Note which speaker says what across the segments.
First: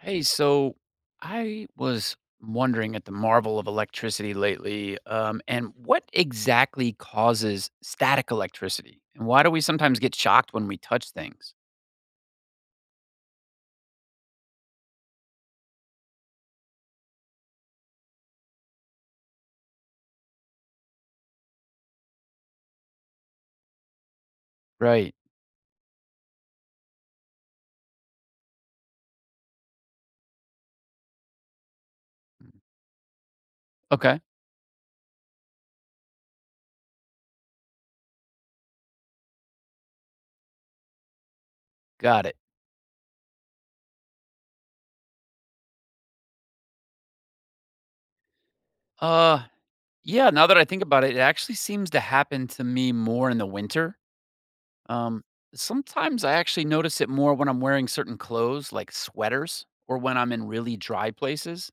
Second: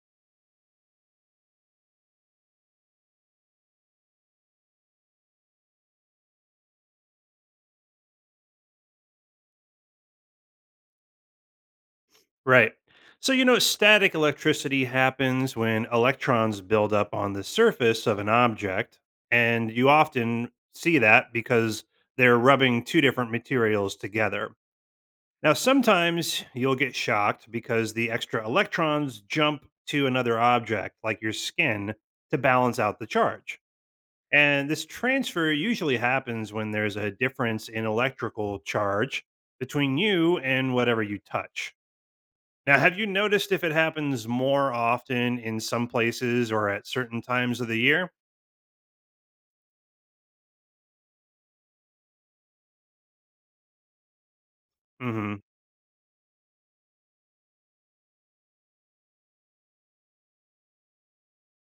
Speaker 1: Hey, so I was wondering at the marvel of electricity lately, and what exactly causes static electricity? And why do we sometimes get shocked when we touch things?
Speaker 2: Right. So, you know, static electricity happens when electrons build up on the surface of an object. And you often see that because they're rubbing two different materials together.
Speaker 1: Right.
Speaker 2: Now, sometimes you'll get shocked because the extra electrons jump to another object, like your skin, to
Speaker 1: Mm.
Speaker 2: balance out the charge.
Speaker 1: Okay.
Speaker 2: And this transfer usually happens when there's a difference in electrical charge between you and whatever you touch.
Speaker 1: Got it.
Speaker 2: Now, have you noticed if it happens more often in some places or at certain times of the year?
Speaker 1: Uh, yeah, now that I think about it, it actually seems to happen to me more in the winter. Um,
Speaker 2: hmm
Speaker 1: Sometimes I actually notice it more when I'm wearing certain clothes, like sweaters, or when I'm in really dry places.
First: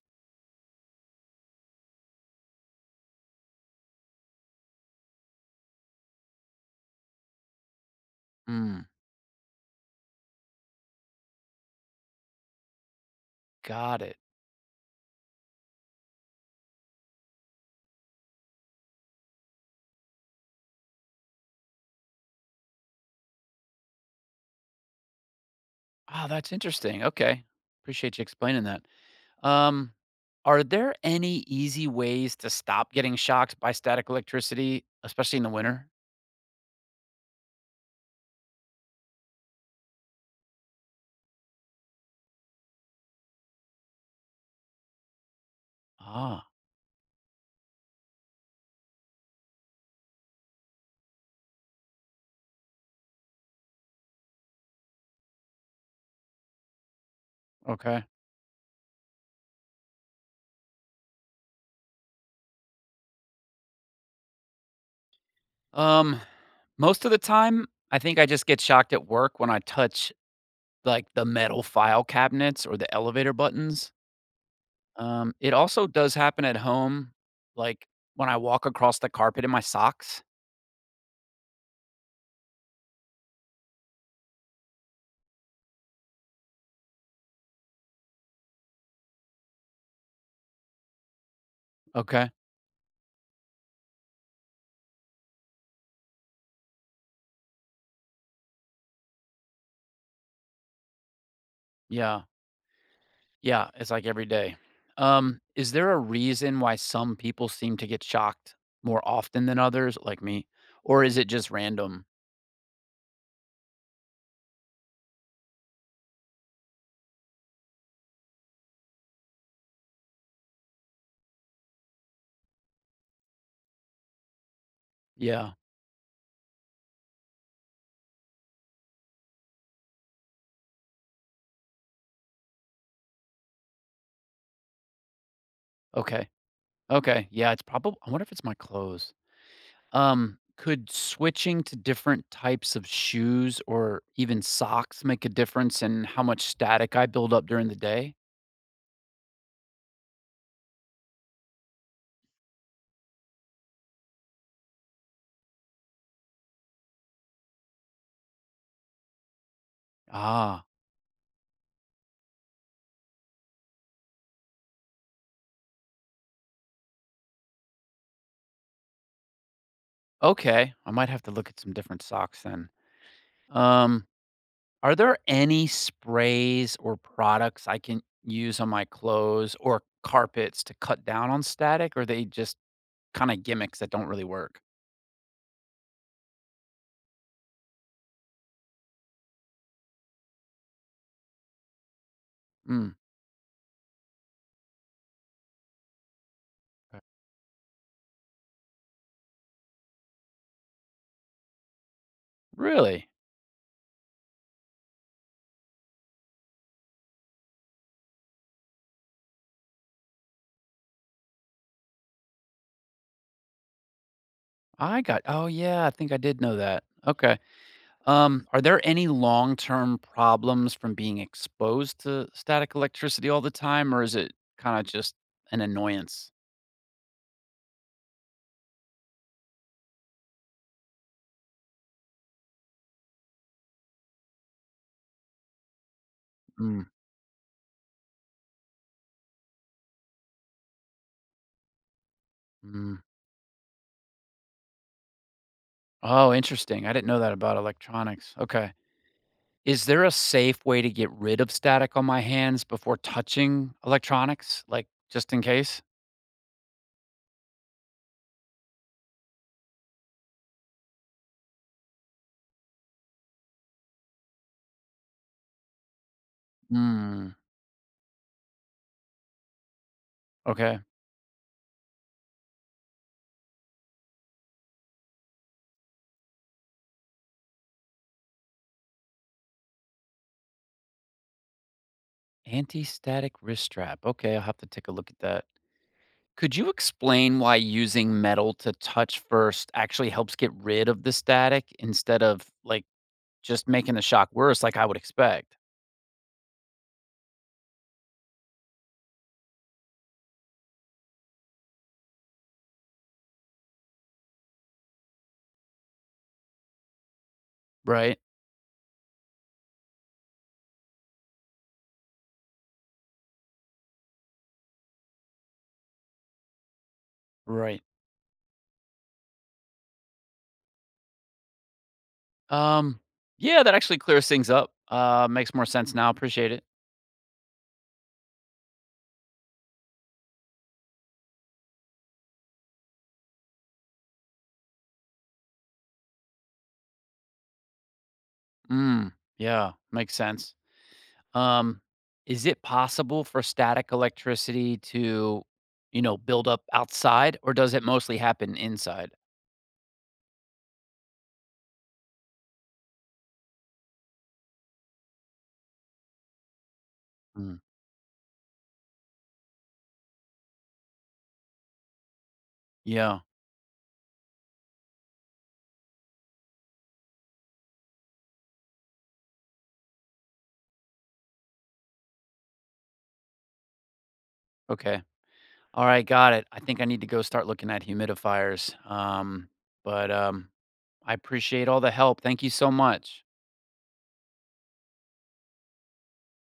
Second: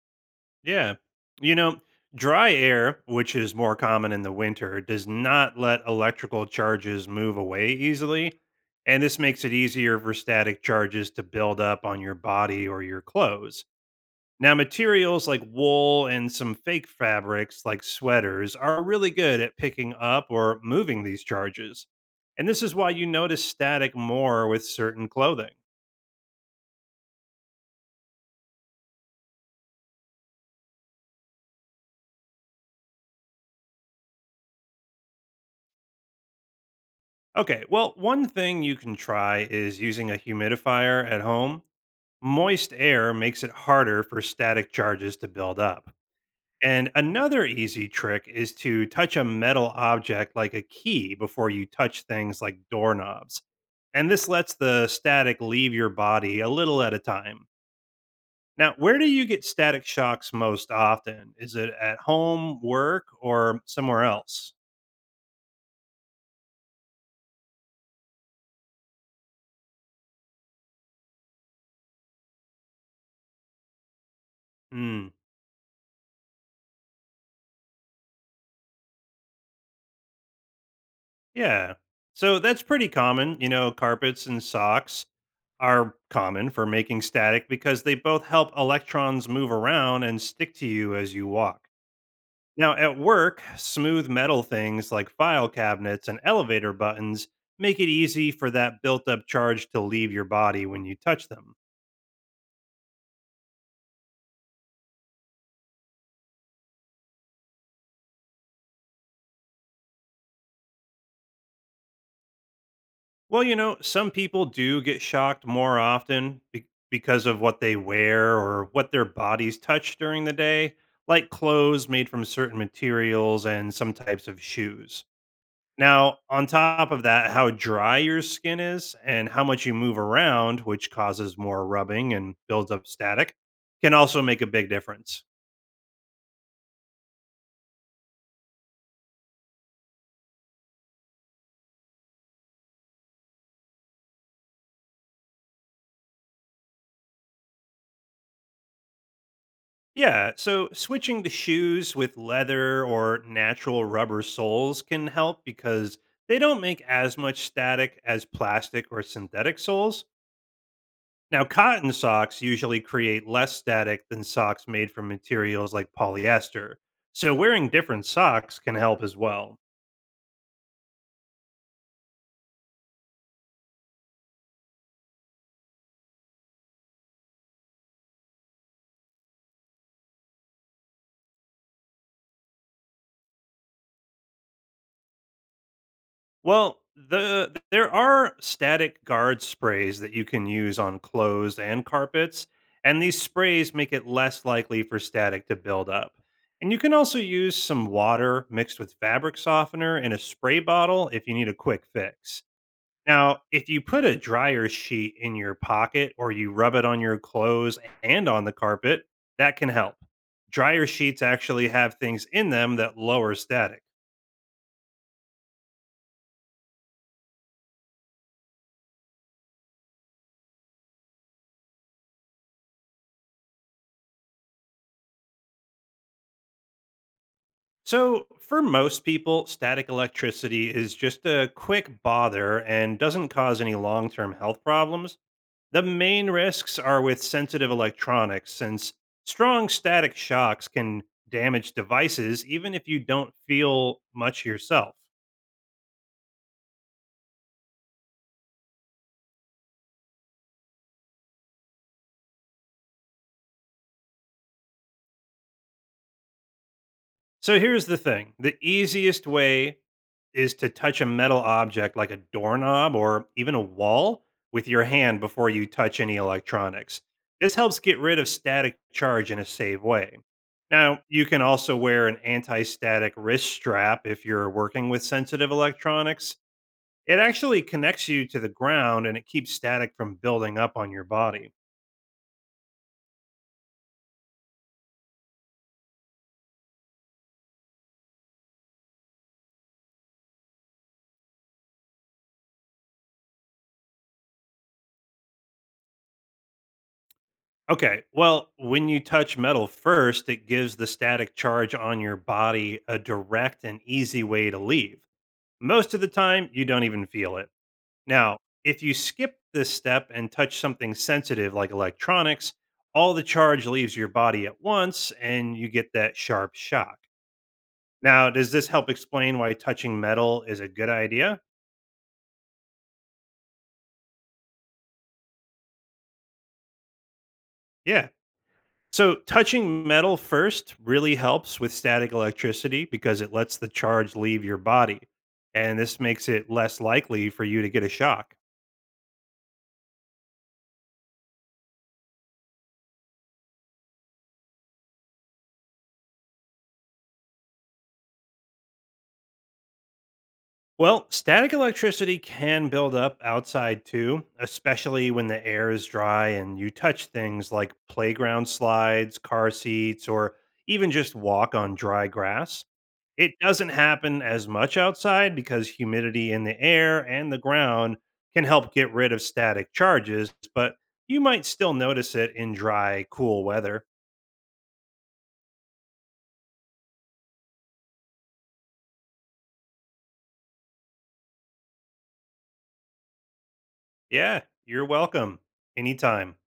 Speaker 2: Yeah. You know, dry air, which is more common in the winter, does not let electrical charges move away easily.
Speaker 1: Mm,
Speaker 2: And this makes it easier for static charges to build up on your body or your clothes.
Speaker 1: got it.
Speaker 2: Now, materials like wool and some fake fabrics like sweaters are really good at picking up or moving these charges. And this is why you notice static more with certain clothing.
Speaker 1: Ah, that's interesting. Okay. Appreciate you explaining that. Um, are there any easy ways to stop getting shocked by static electricity, especially in the winter?
Speaker 2: Okay, well, one thing you can try is using a humidifier at home. Moist air makes it harder for static charges to build up.
Speaker 1: Ah,
Speaker 2: And another easy trick is to touch a metal object like a key before you touch things like doorknobs. And this lets the static leave your body a little at a time.
Speaker 1: okay.
Speaker 2: Now, where do you get static shocks most often? Is it at home, work, or somewhere else?
Speaker 1: Um, Most of the time, I think I just get shocked at work when I touch like the metal file cabinets or the elevator buttons.
Speaker 2: Hmm.
Speaker 1: It also does happen at home, like when I walk across the carpet in my socks.
Speaker 2: Yeah. So that's pretty common. You know, carpets and socks are common for making static because they both help electrons move around and stick to you as you walk.
Speaker 1: Okay.
Speaker 2: Now, at work, smooth metal things like file cabinets and elevator buttons make it easy for that built up charge to leave your body when you touch them.
Speaker 1: Yeah. Yeah, it's like every day. Is there a reason why some people seem to get shocked more often than others, like me? Or is it just random?
Speaker 2: Well, you know, some people do get shocked more often because of what they wear or what their bodies touch during the day, like clothes made from certain materials and some types of shoes.
Speaker 1: Yeah.
Speaker 2: Now, on top of that, how dry your skin is and how much you move around, which causes more rubbing and builds up static, can also make a big difference.
Speaker 1: Okay. Okay, yeah, it's probably I wonder if it's my clothes. Could switching to different types of shoes or even socks make a difference in how much static I build up during the day?
Speaker 2: Yeah, so switching to shoes with leather or natural rubber soles can help because they don't make as much static as plastic or synthetic soles.
Speaker 1: Ah,
Speaker 2: Now, cotton socks usually create less static than socks made from materials like polyester. So, wearing different socks can help as well.
Speaker 1: okay. I might have to look at some different socks then. Um, Are there any sprays or products I can use on my clothes or carpets to cut down on static, or they just kinda gimmicks that don't really work?
Speaker 2: Well, there are static guard sprays that you can use on clothes and carpets,
Speaker 1: Mm.
Speaker 2: and these sprays make it less likely for static to build up. And you can
Speaker 1: Right.
Speaker 2: also use some water mixed with fabric softener in a spray bottle if you need a quick fix.
Speaker 1: Really?
Speaker 2: Now, if you put a dryer sheet in your pocket or you rub it on your clothes and on the carpet, that can help. Dryer sheets actually have things in them that lower static.
Speaker 1: I got oh, yeah, I think I did know that. Okay. Are there any long-term problems from being exposed to static electricity all the time, or is it kinda just an annoyance?
Speaker 2: So, for most people, static electricity is just a quick bother and doesn't cause any long term health problems. The main risks
Speaker 1: Mm,
Speaker 2: are with sensitive electronics, since strong static shocks can damage devices even if
Speaker 1: mm.
Speaker 2: you don't feel much yourself.
Speaker 1: Oh, interesting. I didn't know that about electronics. Okay. Is there a safe way to get rid of static on my hands before touching electronics, like, just in case?
Speaker 2: So here's the thing. The easiest way is to touch a metal object like a doorknob or even a wall with your hand before you touch any electronics.
Speaker 1: Mm,
Speaker 2: This helps get rid of static charge in a safe way.
Speaker 1: okay.
Speaker 2: Now, you can also wear an anti static wrist strap if you're working with sensitive electronics. It actually connects you to the ground and it keeps static from building up on your body.
Speaker 1: Anti-static wrist strap. Okay, I'll have to take a look at that. Could you explain why using metal to touch first actually helps get rid of the static instead of, like, just making the shock worse like I would expect?
Speaker 2: Okay. Well, when you touch metal first, it gives the static charge on your body a direct and easy way to leave. Most of the time, you don't even feel it.
Speaker 1: Right.
Speaker 2: Now, if you skip this step and touch something sensitive like electronics, all the charge leaves your body at once and you get that sharp shock.
Speaker 1: Right.
Speaker 2: Now, does this help explain why touching metal is a good idea?
Speaker 1: Um, yeah, that actually clears things up. Makes more sense now. Appreciate it.
Speaker 2: Yeah. So touching metal first really helps with static electricity because it lets the charge leave your body, and this makes it less likely for you to get a shock.
Speaker 1: Mm, yeah, makes sense. Um, is it possible for static electricity to, you know, build up outside, or does it mostly happen inside?
Speaker 2: Well, static electricity can build up outside too, especially when the air is dry and you touch things
Speaker 1: Mm,
Speaker 2: like playground slides, car seats, or even just walk on dry grass.
Speaker 1: yeah,
Speaker 2: It doesn't happen as much outside because humidity in the air and the ground can help get rid of static charges, but you might still notice it in dry, cool weather.
Speaker 1: okay. All right, got it. I think I need to go start looking at humidifiers. But I appreciate all the help. Thank you so much.
Speaker 2: Yeah, you're welcome. Anytime.